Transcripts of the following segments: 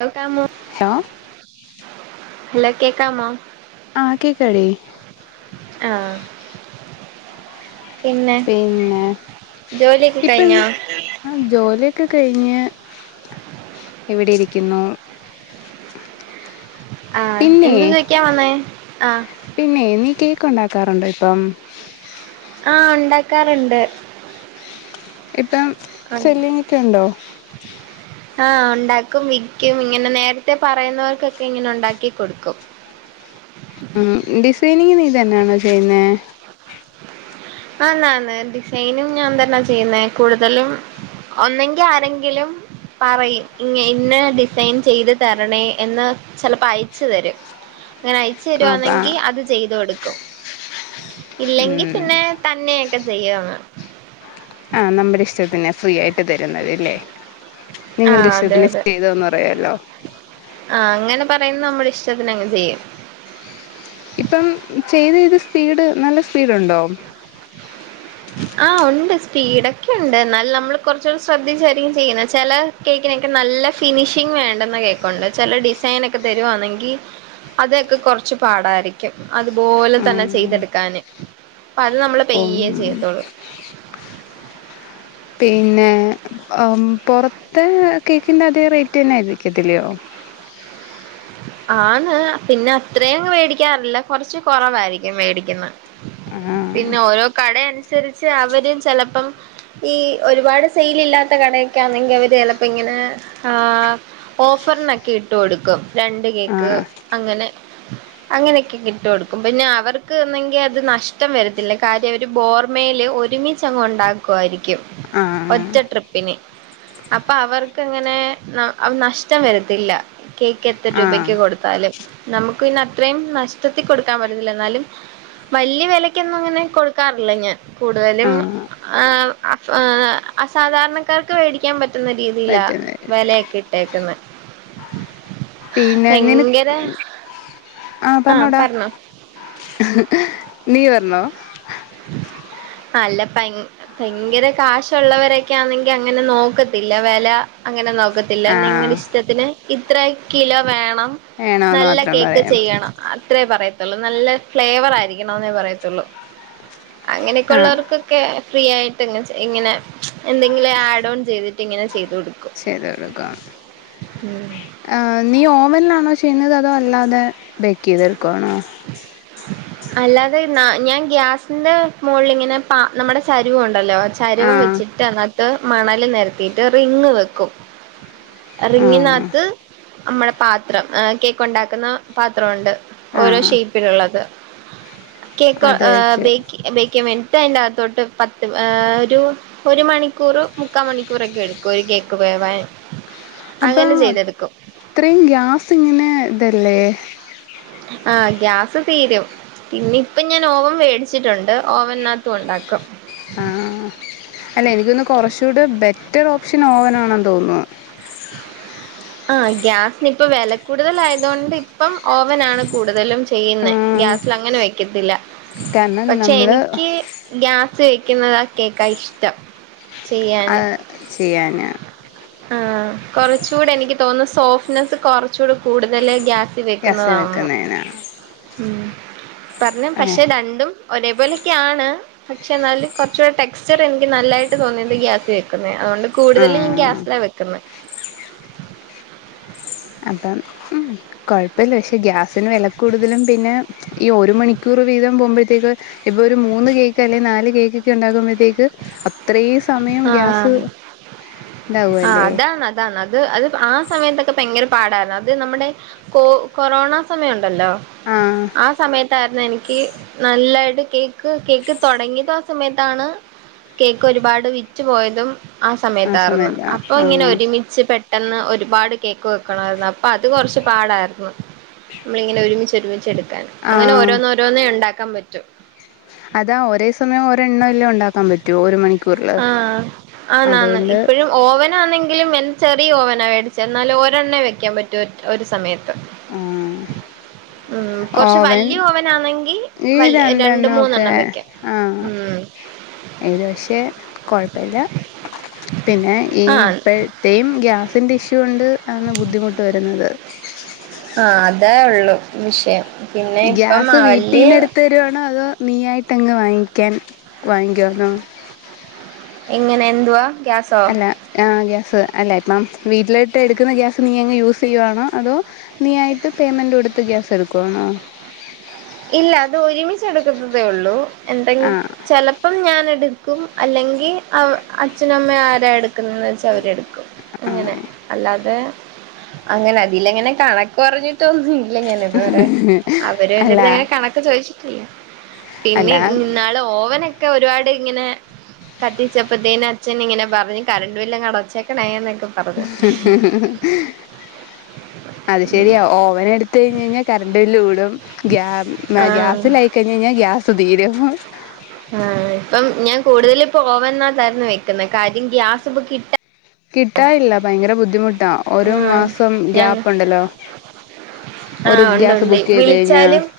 കേൾക്കാമോ hello hello കേക്കാമോ ആഹ് കേക്കാടി ആഹ് പിന്നെ പിന്നെ ജോലിയൊക്കെ കഴിഞ്ഞോ ആഹ് ജോലിയൊക്കെ കഴിഞ്ഞ് ഇവിടെയിരിക്കുന്നു ആഹ് എന്ത് ചോയ്ക്കാൻ വന്നേ ആഹ് പിന്നെ നീ കേക്ക് ഉണ്ടാക്കാറുണ്ടോ ഇപ്പം ആഹ് ഉണ്ടാക്കാറുണ്ട് ഇപ്പം സെയിലിംഗ് ഒക്കെ ഉണ്ടോ ആഹ് ഉണ്ടാക്കും വിക്കും ഇങ്ങനെ നേരത്തെ പറയുന്നവർക്കൊക്കെ ഇങ്ങനെ ഉണ്ടാക്കി കൊടുക്കും ഉം ഡിസൈനിങ് നീ തന്നെയാണോ ചെയ്യുന്ന ആന്ന് ന്ന് ഡിസൈനും ഞാൻ തന്നെയ ചെയ്യുന്നേ കൂടുതലും ഒന്നെങ്കി ആരെങ്കിലും പറയും ഇ ഇന്ന ഡിസൈൻ ചെയ്ത് തരണേ എന്ന് ചിലപ്പോ അയച്ചു തരും അങ്ങനെ അയച്ചു ആ അപ്പ തരുവാന്നെങ്കിൽ അത് ചെയ്ത് കൊടുക്കും ഇല്ലെങ്കിൽ പിന്നെ തന്നെയൊക്കെ ചെയ്യാണ് ആഹ് നമ്മടെ ഇഷ്ടത്തിന് ഫ്രീ ആയിട്ട് തരുന്നത് അല്ലേ നിങ്ങളുടെ ആഹ് അതെ ഇഷ്ടത്തിന് അതെ ചെയ്ത് തെരോ അറിയാലോ ആഹ് അങ്ങനെ പറയുന്ന നമ്മുടെ ഇഷ്ടത്തിന് അങ് ചെയ്യും ഇപ്പം ചെയ്ത് ചെയ്ത് സ്പീഡ് നല്ല സ്പീഡ ഉണ്ടോ ആഹ് ഉണ്ട് സ്പീഡൊക്കെ ഉണ്ട് എന്നൽ നമ്മൾ കുറച്ചു കൂടി ശ്രദ്ധിച്ചായിരിക്കും ചെയ്ങ്ങനെ ചെല കേക്കിനൊക്കെ നല്ലാ ഫിനിഷിങ് വേണ്ടാന്ന കേക്ക് ഇണ്ട് ചെല ഡിസൈനൊക്കെ തെരുവാന്നാങ്കി അതൊക്കെ കൊറച്ചു പാടാരിക്കും അത് പോലെ തന്നെ ചെയ്തെട്ക്കാന് അപ്പേ അത് നമ്മള് പയ്യേ ഉം, ചെയ്യത്തോളൂ പിന്നെ പൊറത്ത് കേക്കിൻ്റെ അതേ റേറ്റ് തന്നെ ആരിക്കത്തില്ല്യയോ ആണ് പിന്നെ അത്രയും അങ്ങ് മേടിക്കാറില്ല കൊറച്ച് കൊറവായിരിക്കും മേടിക്ക്ന്നേ ആഹ് പിന്നെ ഓരോ കട അന്സരിച്ച് അവരും ചെലപ്പം ഈ ഒരുപാട് സെയില് ഇല്ലാത്ത കടയൊക്കെ ആന്നേങ്കി അവര് ചെലപ്പോ ഇങ്ങനെ ആഹ് ഓഫറിനൊക്കെ ഇട്ട് കൊടുക്കും രണ്ട് കേക്ക് ആഹ് അങ്ങനെ അങ്ങനെയൊക്കെ ഇട്ട് കൊടുക്കും പിന്നെ അവർക്ക് ആന്നെങ്കി അത് നഷ്ടം വരത്തില്ലാ കാര്യം അവര് ബോർമെയില് ഒര്മി ചങ്ങ് ഒണ്ടാക്കു ആയിരിക്കും ആഹ് ഒറ്റ് ട്രിപ്പിന് അപ്പൊ അവർക്ക് അങ്ങനെ നഷ്ടം വെരത്തില്ലാ എത്ര രൂപയ്ക്ക് ആഹ് കൊടുത്താലും നമ്മക്ക് പിന്നെ അത്രയും നഷ്ടത്തി കൊട്ക്കാൻ പറ്റാത്തില്ല എന്നാലും വല്ല്യ വെലക്കൊന്നും അങ്ങനെ കൊട്ക്കാറില്ലാ ഞാൻ കൂട്തലും ആഹ് ആഹ് ആഹ് സാധാരണക്കാർക്ക് മേടിക്കാൻ പറ്റ് പറ്റ്ന്നാ രീതിലാ പറ്റുന്ന വെലയൊക്കെ ഇട്ടേക്ക്യാന്നേ പിന്നെ നിന ഭയങ്കര ആഹ് പറഞ്ഞോടാ നീ പറഞ്ഞോ അല്ലാ പൈ ഭയങ്കര കാശോള്ളവരൊക്കെ ആണെങ്കി അങ്ങനെ നോക്കത്തില്ലാ വെല അങ്ങനെ നോക്കത്തില്ലാ ആഹ് നിങ്ങാടെ ഇഷ് ഷ്ട്ടത്തിന് ഇത്ര കിലോ വേണം വേണോന്ന് നല്ലാ മാത്രം കേക്ക് പറയാം ചെയ്യണം അത്രേ പറയത്തോള്ളൂ നല്ലാ ഫ്ലേവറ് ആയിരിക്കണം എന്നേ പറയത്തോള്ളൂ അങ്ങനെയൊക്കെ ആഹ് ഒള്ളവർക്ക് ക്കെ ഫ്രീയായിട്ട് ഇങ്ങ് ഇങ്ങെനെ എന്തെങ്കിലും ആഡാേൺ ചെയ്തിട്ട് ഇങ്ങെനെ ചെയ്ത് കൊട്ക്കും ചെയ്ത് കൊടുക്കും ആഹ് നീ ഓവൻലാണോ ചെയ്യ്ന്നത് അതോ അല്ലാതെ ബേക്കെയ്ത് എട്ക്കുവാണോ അല്ലാതെ ഞാ ഞാൻ ഗ്യാസിന്റെ മോൾലിങ്ങെനെ പാ നമ്മടെ ചരുവം ഒണ്ടെല്ലോ ചരുവും വെ ആഹ് ച്ചിട്ട് അതിനാത്ത് മണല് നെരത്തിയിട്ട് റിങ്ങ് വെക്കും ആഹ് റിങ്ങിനാത്ത് നമ്മെടെ പാത്രം ഏഹ് കേക്ക് ഒണ്ടാക്ക്ന്നാ പാത്ര ഒണ്ട് ഓരോ ആഹ് ഷെയ്പ്പിലാെള്ളത് കേക്ക് അത് ഏഹ് വെച്ച് ബേക്ക് ബേക്ക്യെയ്യാൻ വേൺ ട്ടയ്ന്റെ അകത്തോട്ട് പത്ത് ഏഹ് ഒരു ഒരു മണിക്കൂറ് മുക്കാ മണിക്കൂറൊക്കെ എട്ക്കും ഒര് കേക്ക് വേവാൻ അപ്പൊ അങ്ങനെ ചെയ്തെടുക്കും ത്രിം ഗ്യാസ് ങ്ങെനെ തെല്ലേ ആഹ് ഗ്യാസ് തീരും പിന്നെ ഇപ്പം ഞാൻ ഓവം വേടിച്ചിട്ടുണ്ട് ഓവനാത്തും ഒണ്ടാക്കും ആഹ് അല്ല എനിക്കാേന്ന്ന്നു കൊറച്ചൂടെ ബെറ്റർ ഓപ്ഷൻ ഓവനാണെന്ന് തോന്ന്ന്നു ആഹ് ഗ്യാസ്ന് ഇപ്പം വെല കൂട്തലായതോണ്ട് ഇപ്പം ഓവനാണ് കൂട്തലും ചെയ്യ്ന്നെ ആഹ് ഗ്യാസ്‌ലങ്ങെനെ വെക്കത്തില്ല കാരണം പക്ഷേ നമ്മള് എനിക്ക് ഗ്യാസ് വെക്ക്ന്നതാ കേക്കാ ഇഷ്ടം ചെയ്യാന് അത് ചെയ്യാന് ആഹ് കൊറച്ചൂടെ എനിക്ക് തോന്ന്ന്നു സോഫ്റ്റ്നെസ്സ് കൊറച്ചൂടെ കൂട്തല് ഗ്യാ സി ഗ്യാസി വെക്ക്ന്നതാന്ന് വെക്കുന്നതിനാ ഉം പർഞ്ഞ് ഏഹ് പശേ രണ്ടും ഒരേ പോലാെക്ക്യാണ് പക്ഷേ എന്നാലും കൊർച്ചൂടെ ടെക്സ്ചർ എനിക്ക് നല്ലായിട്ട് തോന്നിയത് ഗ്യാസി വെക്ക്ന്നെയാ അതോണ്ട് കൂട്തലും ആഹ് ഗ്യാസിലാ വെക്ക്ന്നേ അതാണ് ഉം കൊഴപ്പല്ല പരേ ഗ്യാസിന് വെല കൂട്തലും പിന്നെ ഈ ഒര് മണിക്കൂറ് വീതം പോവ്മ്പഴ്ത്തേക്ക് ഇപ്പൊ ഒരു മൂന്ന് കേക്ക് അല്ലെ നാല് കേക്കെക്കെ ഉണ്ടാക്ക്മ്പഴ്ത്തേക്ക് അത്രേയും സമയം ഗ്യാസ് ആഹ് താവു ആഹ് അല്ലേ അതാണ് അതാണ് അത് അത് ആ സമയത്തൊക്കെ ഭയെങ്കെര പാടാര്ന്നു അത് നമ്മടെ കോ കൊറോണാ സമയം ഉണ്ടല്ലോ ആഹ് ആ സമയത്തായിര്ന്നു എനി ക്ക് നല്ലായിട്ട് കേക്ക് കേക്ക് തൊടങ്ങിയത് ആ സമയത്താണ് കേക്ക് ഒരുപാട് വിറ്റ് പോയതും ആ സമയത്താർന്ന് സമയത്താ അപ്പൊ ഇങ്ങെനെ ആഹ് ഒരുമിച്ച് പെ ട്ടെന്ന് ഒര്പാട് കേക്ക് വെക്കെണമായിര്ന്നു അപ്പൊ അത് കൊറച്ച് പാടായ്ര്ന്ന് നമ്മളിങ്ങെനെ ഒരുമിച്ച് ഒരുമിച്ചെട്ക്കാന് അങ്ങെനെ ആഹ് ഓരോന്നോരോന്നേ ണ്ടാക്കാൻ പറ്റു അതാ ഒരേ സമയം ഓരെണ്ണവല്ലേ ഒണ്ടാക്കാൻ പ റ്റൂ ഒര് മണിക്കൂർല് ആഹ് ആന്നാന്ന് ഇപ്പഴും ഓവനാന്നെങ്കിലും എ ചെറിയ ഓവനാണ് വേടിച്ചേ ന്നാലും ഒരെണ്ണെ വെയ്ക്കാൻ പറ്റു ഒ ഒരു സമെയെ ത്ത് ആഹ് ഉം കൊർച്ച് ഓവൻ വല്ല്യ ഓവനാന്നെങ്കി ഈ വല് രണ്ട് മൂന്നെണ്ണം വെക്ക ഉം ഇതു പക്ഷേ കൊഴപ്പ ഇല്ല പിന്നെ ഈ ആഹ് ഇപ്പഴ് ത്തേയും ഗ്യാസിന്റെ ഇഷ്യൂ കൊണ്ട് ആന്ന് ബുദ്ധിമുട്ട് വര്ന്നത് ആഹ് അതേ ഒള്ളു വിഷെയം ഗ്യാസ് വീട്ടീന്ന് എട്ത്ത് തരുവാണോ അതോ നീ ആയിട്ടങ്ങ് വാങ്ങിക്കാൻ വാങ്ങിക്കുവാന്നോ എങ്ങെനെ എന്തുവാ? ഗ്യാസോ അല്ലാ ആഹ് ഗ്യാസ് അല്ല ഇപ്പം വീട്ട്ലേട്ട് എട്ക്ക്ന്ന ഗ്യാസ് നീ അങ്ങ് യൂസെയ്യുവാണോ അതോ നീയായിട്ട് പെയ്മെന്റ് കൊട്ത്ത് ഗ്യാസ് എട്ക്കുവാണോ? ഇല്ല അത് ഒര്മിച്ച് എട്ക്കത്തതെ ഒള്ളൂ എന്തെ ആഹ് ചെല പ്പം ഞാനെട്ക്കും അല്ലെങ്കി അവ് അച്ഛനും അമ്മേ ആരാ എട് ക്ക്ന്നത്‌ വെച്ച അവരെട്ക്കും അങ്ങെനെ അല്ലാതെ, അങ്ങനെ അതിലങ്ങനെ കണക്ക് പറഞ്ഞിട്ടൊന്നു - ല്ല ഞാൻ ഇതുവരെ, അവര്- അല്ല അങ്ങനെ കണക്ക് ചോദിച്ചിട്ടില്ല. അല്ല പിന്നെ ന്നാള് ഓവനൊക്കെ ഒരുപാട് ഇങ്ങനെ- കത്തിച്ചപ്പേത്തിന് അച്ഛൻ ഇങ്ങനെ പറഞ്ഞ് കരണ്ട് ബില്ല് അങ്ങ് അടച്ചേക്കണേ ന്നൊക്കെ ഉ. അത് ശരിയാ. ഓവൻ എടുത്ത് കഴിഞ്ഞ് കഴിഞ്ഞാൽ കറണ്ട് ബില്ല് കൂടും ഗ്യ ആഹ് ഗ്യാസിലായി കഴിഞ്ഞ് കഴിഞ്ഞാൽ ഗ്യാസ് തീരും. ആഹ് ഇപ്പം ഞാൻ കൂടുതലിപ്പൊ ഓവൻ ന്നകത്താരുന്നു വെക്കുന്ന കാര്യം ഗ്യാസ് ഇപ്പ കിട്ട കിട്ടാനില്ല ഭയങ്കര ബുദ്ധിമുട്ടാ. ഒരു ആഹ് മാസം ഞ ഗ്യാപ് ഉണ്ടല്ലോ? ആഹ് ഉണ്ട് ഉണ്ട് വിളിച്ചാലും-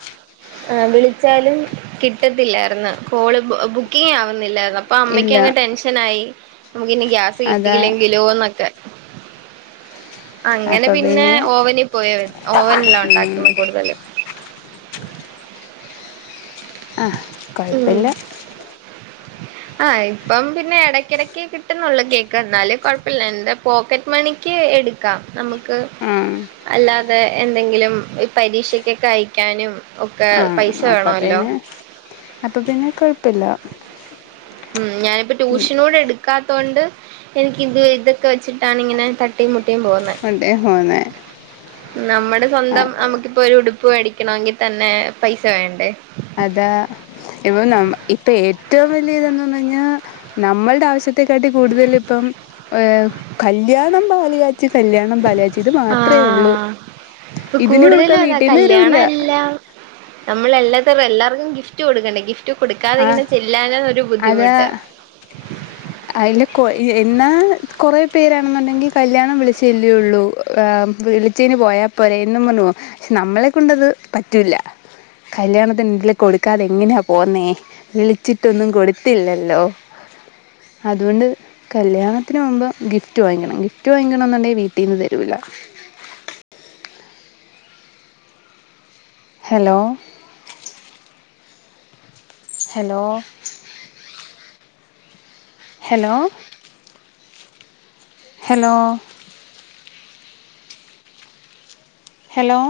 ആ വിളിച്ചാലും കിട്ടത്തില്ലായിരുന്നു. കോള് ബുക്കിംഗ് ആവുന്നില്ലായി- അപ്പൊ ഇല്ല അമ്മയ്ക്കങ്‌ ടെൻഷൻ ആയി നമുക്കിനി ഗ്യാസ് അതാ കിട്ടിയില്ലെങ്കിലോന്നൊക്കെ? അങ്ങനെ പിന്നെ ഓവനിൽ പോയ ഓവനിലാ ഉണ്ടാക്കുന്നത് കൂടുതൽ ആ ഉം കുഴപ്പല്ല ആഹ് ഇപ്പം പിന്നെ ഇടക്കിടക്ക് കിട്ടുന്നുള്ളൂ കേക്ക് എന്നാലും കൊഴപ്പല്ല എന്താ- പോക്കറ്റ് മണിക്ക് എടുക്കാ നമുക്ക്- ആഹ് അല്ലാതെ എന്തെങ്കിലും, പരീക്ഷക്കൊക്കെ അയക്കാനും- ഒക്കെ ആ പൈസ അപ്പൊ വേണല്ലോ പിന്നെ അപ്പൊ പിന്നെ കൊഴപ്പല്ല ഉം ഞാനിപ്പ ട്യൂഷനോട് എടുക്കാത്തോണ്ട് എനിക്ക് ഇത് ഇത- ഒക്കെ വെച്ചിട്ടാണ് ഇങ്ങനെ തട്ടിയും മുട്ടിയും പോകുന്നത് കൊണ്ടേ പോന്നെ നമ്മുടെ സ്വന്തം നമുക്കിപ്പൊ ഒരു ഉടുപ്പ് മേടിക്കണമെങ്കിൽ തന്നെ പൈസ വേണ്ടേ? അതാ ഇപ്പൊ ഇപ്പൊ ഏറ്റവും വലിയ ഇതന്തഴിഞ്ഞാ നമ്മളുടെ ആവശ്യത്തി- ത്തെക്കാട്ടി കൂടുതൽ ഇപ്പം കല്യാണം പാല് കാ - ചച് കല്യാണം, പാല കാച്ച് ഇത് മാത്രേ ഉള്ളൂ. ഇപ്പ ഇതിന് കൊടുക്കാൻ കൂടുതലും അതാ വീട്ടീന്ന് തരൂല്ല കല്യാണം അല്ല നമ്മൾ എല്ലാത്തും എല്ലർക്കും ഗിഫ്റ്റ് കൊടുക്കണ്ടേ? ഗിഫ്റ്റ് ആഹ് കൊടുക്കാതെങ്ങെന ചെല്ലാൻ ഒരു അതാ ബുദ്ധിമുട്ട് അയില് കൊ എന്നാ കൊറെ പേരാണെന്നുണ്ടെങ്കിൽ കല്യാണം വിളിച്ചെല്ലയുള്ളൂ ആഹ്‌ വിളി ച്ചെയ്ന് പോയാ പോരെ എന്നും പറഞ്ഞു പക്ഷെ നമ്മളെ കൊണ്ടത് പറ്റൂല കല്യാണത്തിന് എന്തേലും കൊടുക്കാതെ എങ്ങനെയാ പോന്നേ വിളിച്ചിട്ടൊന്നും കൊടുത്തില്ലല്ലോ അതുകൊണ്ട് കല്യാണത്തിന് പൊവ്മ്പോ ഗിഫ്റ്റ് വാങ്ങിക്കണം ഗിഫ്റ്റ് വാങ്ങിക്കണം എന്നുണ്ടെ വീട്ടീന്ന് തരൂല്ല hello hello hello hello hello